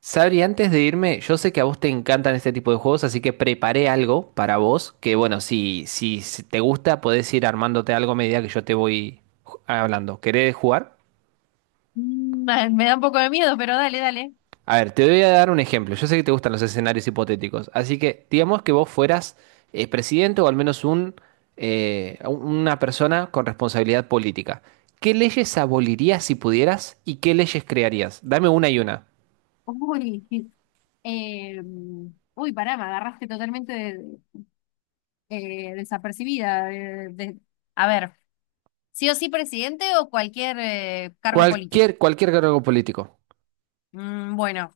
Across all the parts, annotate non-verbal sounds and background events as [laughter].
Sabri, antes de irme, yo sé que a vos te encantan este tipo de juegos, así que preparé algo para vos, que bueno, si te gusta, podés ir armándote algo a medida que yo te voy hablando. ¿Querés jugar? Me da un poco de miedo, pero dale, dale. A ver, te voy a dar un ejemplo. Yo sé que te gustan los escenarios hipotéticos, así que digamos que vos fueras presidente o al menos un, una persona con responsabilidad política. ¿Qué leyes abolirías si pudieras y qué leyes crearías? Dame una y una. Uy, sí. eh, Pará, me agarraste totalmente desapercibida. A ver, ¿sí o sí presidente o cualquier cargo político? Cualquier cargo político. Bueno,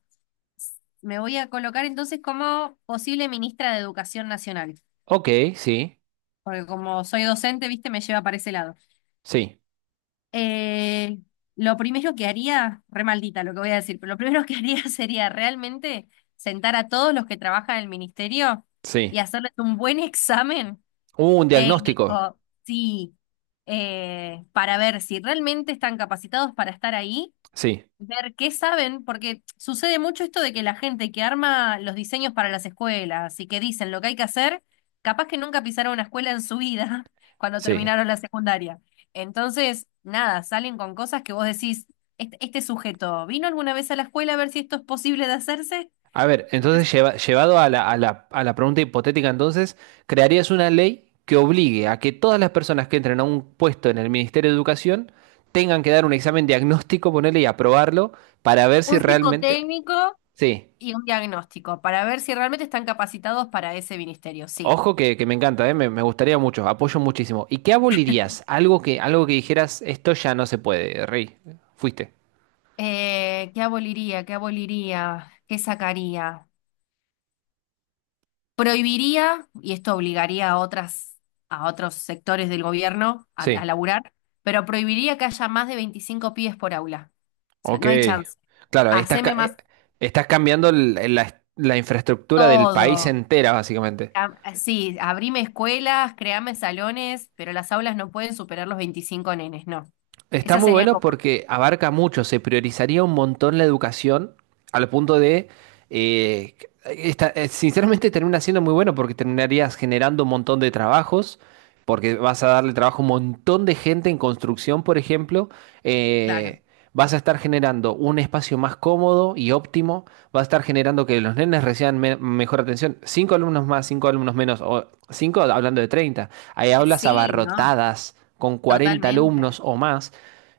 me voy a colocar entonces como posible ministra de Educación Nacional, Ok, sí, porque como soy docente, viste, me lleva para ese lado. sí. Eh, lo primero que haría, re maldita lo que voy a decir, pero lo primero que haría [laughs] sería realmente sentar a todos los que trabajan en el ministerio Sí. y hacerles un buen examen Un diagnóstico. técnico, sí, para ver si realmente están capacitados para estar ahí. Sí, Ver qué saben, porque sucede mucho esto de que la gente que arma los diseños para las escuelas y que dicen lo que hay que hacer, capaz que nunca pisaron una escuela en su vida [laughs] cuando sí. terminaron la secundaria. Entonces, nada, salen con cosas que vos decís, este sujeto, ¿vino alguna vez a la escuela a ver si esto es posible de hacerse? A ver, Entonces, entonces llevado a la pregunta hipotética, entonces, ¿crearías una ley que obligue a que todas las personas que entren a un puesto en el Ministerio de Educación tengan que dar un examen diagnóstico, ponerle y aprobarlo para ver si un realmente... psicotécnico Sí. y un diagnóstico para ver si realmente están capacitados para ese ministerio, sí. Ojo que me encanta, ¿eh? Me gustaría mucho, apoyo muchísimo. ¿Y qué abolirías? Algo que dijeras, esto ya no se puede, Rey. Fuiste. ¿Qué aboliría? ¿Qué aboliría? ¿Qué sacaría? Prohibiría, y esto obligaría a otras, a otros sectores del gobierno a Sí. laburar, pero prohibiría que haya más de 25 pibes por aula. O sea, Ok, no hay chance. claro, ahí estás, Haceme más estás cambiando la infraestructura del país todo. entera, básicamente. Cam- Sí, abrime escuelas, creame salones, pero las aulas no pueden superar los 25 nenes, no. Está Esas muy serían bueno como, porque abarca mucho, se priorizaría un montón la educación al punto de, eh, sinceramente termina siendo muy bueno porque terminarías generando un montón de trabajos, porque vas a darle trabajo a un montón de gente en construcción, por ejemplo claro. eh, vas a estar generando un espacio más cómodo y óptimo, vas a estar generando que los nenes reciban mejor atención. Cinco alumnos más, cinco alumnos menos, o cinco hablando de 30. Hay aulas Sí, ¿no? abarrotadas con 40 Totalmente. alumnos o más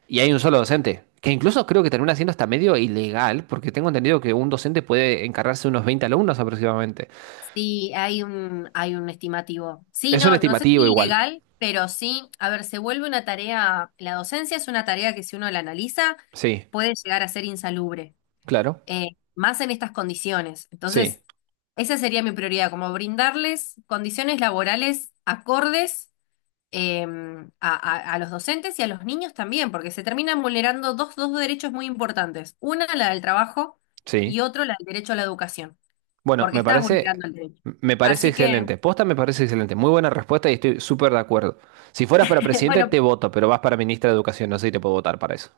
y hay un solo docente. Que incluso creo que termina siendo hasta medio ilegal, porque tengo entendido que un docente puede encargarse de unos 20 alumnos aproximadamente. Sí, hay un estimativo. Sí, Es un no, no sé estimativo si igual. ilegal, pero sí, a ver, se vuelve una tarea, la docencia es una tarea que si uno la analiza Sí, puede llegar a ser insalubre, claro. eh, más en estas condiciones. Sí, Entonces, esa sería mi prioridad, como brindarles condiciones laborales acordes eh, a, a los docentes y a los niños también, porque se terminan vulnerando dos derechos muy importantes. Una, la del trabajo, y sí. otro, la del derecho a la educación, Bueno, porque estás vulnerando el derecho. me parece Así que, excelente. Posta me parece excelente. Muy buena respuesta y estoy súper de acuerdo. Si fueras para [laughs] presidente, bueno, te voto, pero vas para ministra de Educación. No sé si te puedo votar para eso.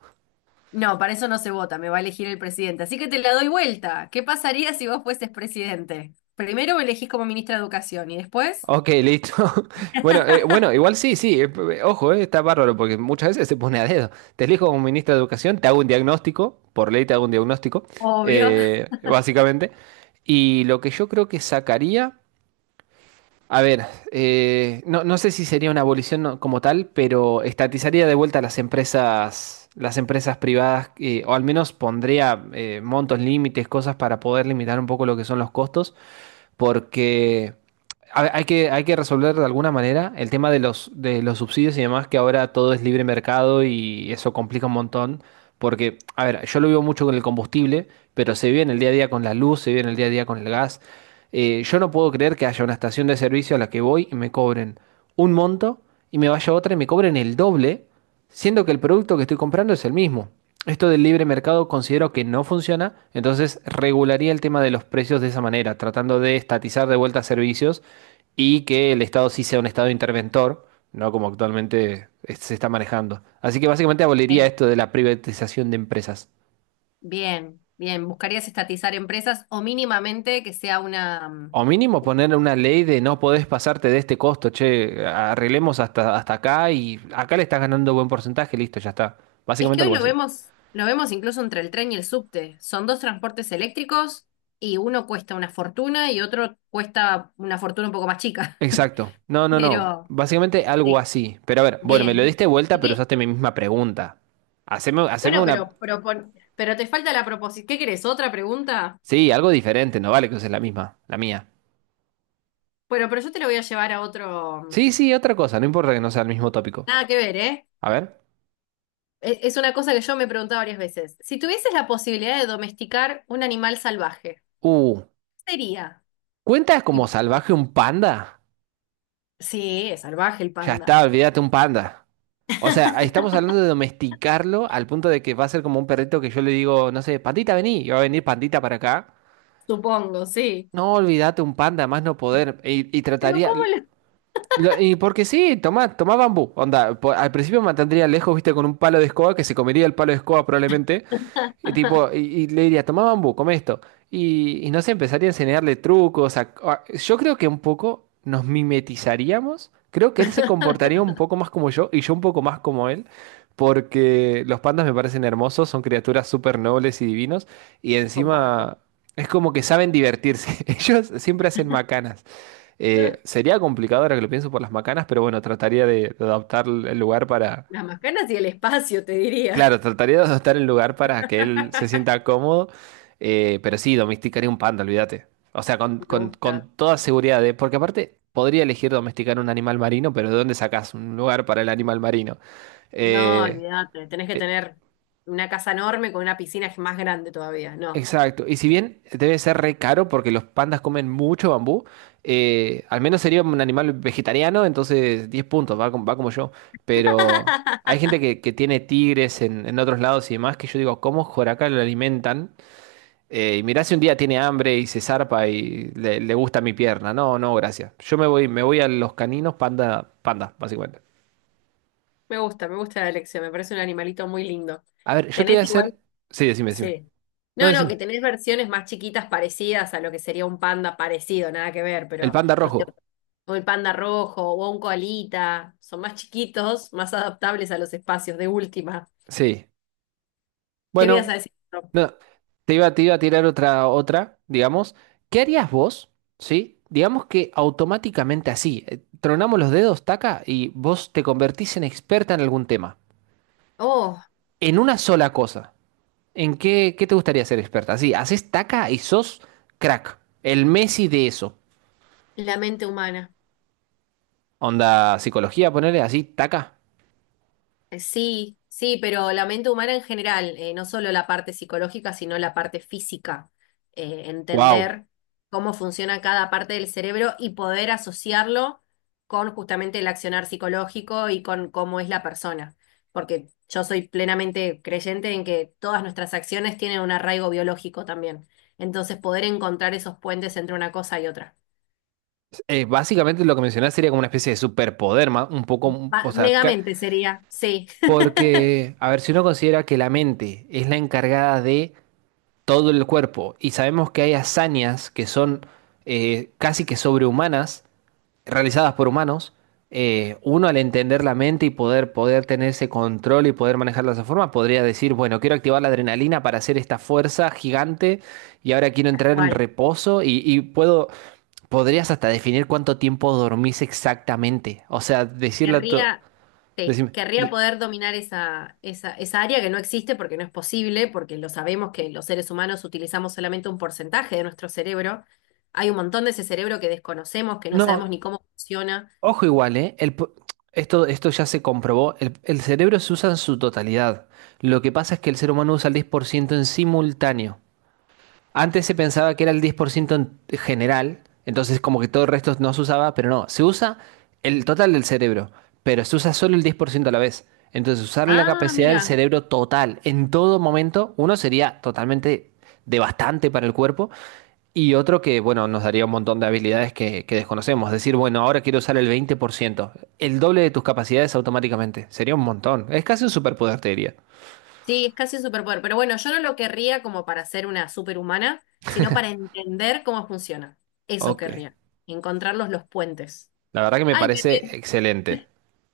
no, para eso no se vota, me va a elegir el presidente. Así que te la doy vuelta. ¿Qué pasaría si vos fueses presidente? Primero me elegís como ministra de Educación y después, Ok, listo. [laughs] Bueno, [laughs] bueno, igual sí, sí. Ojo, está bárbaro porque muchas veces se pone a dedo. Te elijo como ministra de Educación, te hago un diagnóstico, por ley te hago un diagnóstico, obvio. Básicamente. Y lo que yo creo que sacaría. A ver, no sé si sería una abolición como tal, pero estatizaría de vuelta las empresas privadas, o al menos pondría montos, límites, cosas para poder limitar un poco lo que son los costos, porque hay que, hay que resolver de alguna manera el tema de los subsidios y demás, que ahora todo es libre mercado y eso complica un montón. Porque, a ver, yo lo vivo mucho con el combustible, pero se vive en el día a día con la luz, se vive en el día a día con el gas. Yo no puedo creer que haya una estación de servicio a la que voy y me cobren un monto y me vaya a otra y me cobren el doble siendo que el producto que estoy comprando es el mismo. Esto del libre mercado considero que no funciona, entonces regularía el tema de los precios de esa manera, tratando de estatizar de vuelta servicios y que el Estado sí sea un Estado interventor, no como actualmente se está manejando. Así que básicamente aboliría Bien, esto de la privatización de empresas. bien, bien. ¿Buscarías estatizar empresas o mínimamente que sea una... O mínimo poner una ley de no podés pasarte de este costo, che, arreglemos hasta, hasta acá y acá le estás ganando buen porcentaje, listo, ya está. Es Básicamente que hoy algo así. Lo vemos incluso entre el tren y el subte. Son dos transportes eléctricos y uno cuesta una fortuna y otro cuesta una fortuna un poco más chica. Exacto. [laughs] No, no, no. Pero, Básicamente algo sí, así. Pero a ver, bueno, me lo bien. diste vuelta, pero ¿Y usaste mi misma pregunta. Haceme, haceme bueno, una... pero, pero te falta la proposición? ¿Qué querés? ¿Otra pregunta? Sí, algo diferente, no vale que uses la misma, la mía. Bueno, pero yo te lo voy a llevar a otro. Sí, sí, otra cosa, no importa que no sea el mismo tópico. Nada que ver, ¿eh? A ver. Es una cosa que yo me he preguntado varias veces. Si tuvieses la posibilidad de domesticar un animal salvaje, Uh, ¿qué sería? ¿Cuentas ¿Y como por qué? salvaje un panda? Sí, es salvaje el Ya panda. está, olvídate un panda. O sea, ahí estamos [laughs] hablando de domesticarlo al punto de que va a ser como un perrito que yo le digo, no sé, pandita, vení, y va a venir pandita para acá. Supongo, sí. No, olvídate un panda, más no poder. Y Pero trataría. ¿cómo lo Y porque sí, tomá, tomá bambú. Onda, al principio me mantendría lejos, viste, con un palo de escoba que se comería el palo de escoba probablemente. Y, tipo, [laughs] y le diría, toma bambú, come esto. Y no sé, empezaría a enseñarle trucos. Yo creo que un poco nos mimetizaríamos. Creo que él se comportaría un poco más como yo y yo un poco más como él. Porque los pandas me parecen hermosos, son criaturas súper nobles y divinos. Y comparto? encima es como que saben divertirse. [laughs] Ellos siempre hacen macanas. Sería complicado ahora que lo pienso por las macanas, pero bueno, trataría de adaptar el lugar para... Las macanas y el espacio, te diría. Claro, trataría de adaptar el lugar para que él se [laughs] sienta cómodo, pero sí, domesticaría un panda, olvídate. O sea, con, Me gusta. con toda seguridad, porque aparte podría elegir domesticar un animal marino, pero ¿de dónde sacas un lugar para el animal marino? No, Eh, olvídate, tenés que eh, tener una casa enorme con una piscina más grande todavía, no. exacto, y si bien debe ser re caro porque los pandas comen mucho bambú, al menos sería un animal vegetariano, entonces 10 puntos, va, va como yo, pero... Hay [laughs] gente que tiene tigres en otros lados y demás que yo digo, ¿cómo joraca lo alimentan? Y mirá si un día tiene hambre y se zarpa y le gusta mi pierna. No, no, gracias. Yo me voy a los caninos panda, panda, básicamente. Me gusta la elección, me parece un animalito muy lindo. A ver, yo te voy a Tenés igual, hacer. Sí, decime, decime. sí. No, No, no, que decime. tenés versiones más chiquitas parecidas a lo que sería un panda parecido, nada que ver, El pero panda no sé, rojo. o el panda rojo o un koalita, son más chiquitos, más adaptables a los espacios de última. Sí. ¿Qué me ibas a Bueno, decir? no. Te iba a tirar otra, otra, digamos. ¿Qué harías vos? ¿Sí? Digamos que automáticamente así. Tronamos los dedos, taca, y vos te convertís en experta en algún tema. Oh, En una sola cosa. ¿En qué, qué te gustaría ser experta? Sí, haces taca y sos crack. El Messi de eso. la mente humana. Onda, psicología, ponerle así, taca. Sí, sí, pero la mente humana en general, no solo la parte psicológica, sino la parte física. Wow. Entender cómo funciona cada parte del cerebro y poder asociarlo con justamente el accionar psicológico y con cómo es la persona. Porque yo soy plenamente creyente en que todas nuestras acciones tienen un arraigo biológico también. Entonces, poder encontrar esos puentes entre una cosa y otra. Básicamente lo que mencionás sería como una especie de superpoder, un poco, o sea, Megamente sería, sí, [laughs] porque, a ver, si uno considera que la mente es la encargada de todo el cuerpo y sabemos que hay hazañas que son casi que sobrehumanas, realizadas por humanos, uno al entender la mente y poder, poder tener ese control y poder manejarla de esa forma, podría decir, bueno, quiero activar la adrenalina para hacer esta fuerza gigante y ahora quiero tal entrar en cual. reposo y puedo, podrías hasta definir cuánto tiempo dormís exactamente. O sea, decirle a tu... Querría, sí, decime- querría de- poder dominar esa, esa, esa área que no existe porque no es posible, porque lo sabemos que los seres humanos utilizamos solamente un porcentaje de nuestro cerebro. Hay un montón de ese cerebro que desconocemos, que no sabemos no, ni cómo funciona. ojo igual, ¿eh? Esto, esto ya se comprobó, el cerebro se usa en su totalidad. Lo que pasa es que el ser humano usa el 10% en simultáneo. Antes se pensaba que era el 10% en general, entonces como que todo el resto no se usaba, pero no, se usa el total del cerebro, pero se usa solo el 10% a la vez. Entonces usar la Ah, capacidad del mira, cerebro total en todo momento, uno sería totalmente devastante para el cuerpo y otro que, bueno, nos daría un montón de habilidades que desconocemos. Decir, bueno, ahora quiero usar el 20%, el doble de tus capacidades automáticamente, sería un montón. Es casi un superpoder, te diría. sí, es casi un superpoder. Pero bueno, yo no lo querría como para ser una superhumana, sino para entender cómo funciona. Eso Ok, querría, encontrar los puentes. la verdad que me Ay, parece excelente.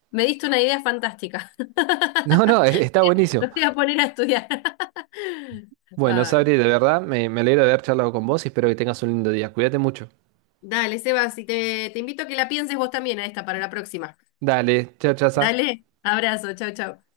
me diste una idea fantástica. No, [laughs] está buenísimo. No te voy a poner a estudiar. [laughs] Bueno, Ay. Sabri, de verdad, me alegra de haber charlado con vos y espero que tengas un lindo día. Cuídate mucho. Dale, Sebas, y te invito a que la pienses vos también a esta para la próxima. Dale, chao, chao. Dale, abrazo, chao, chao.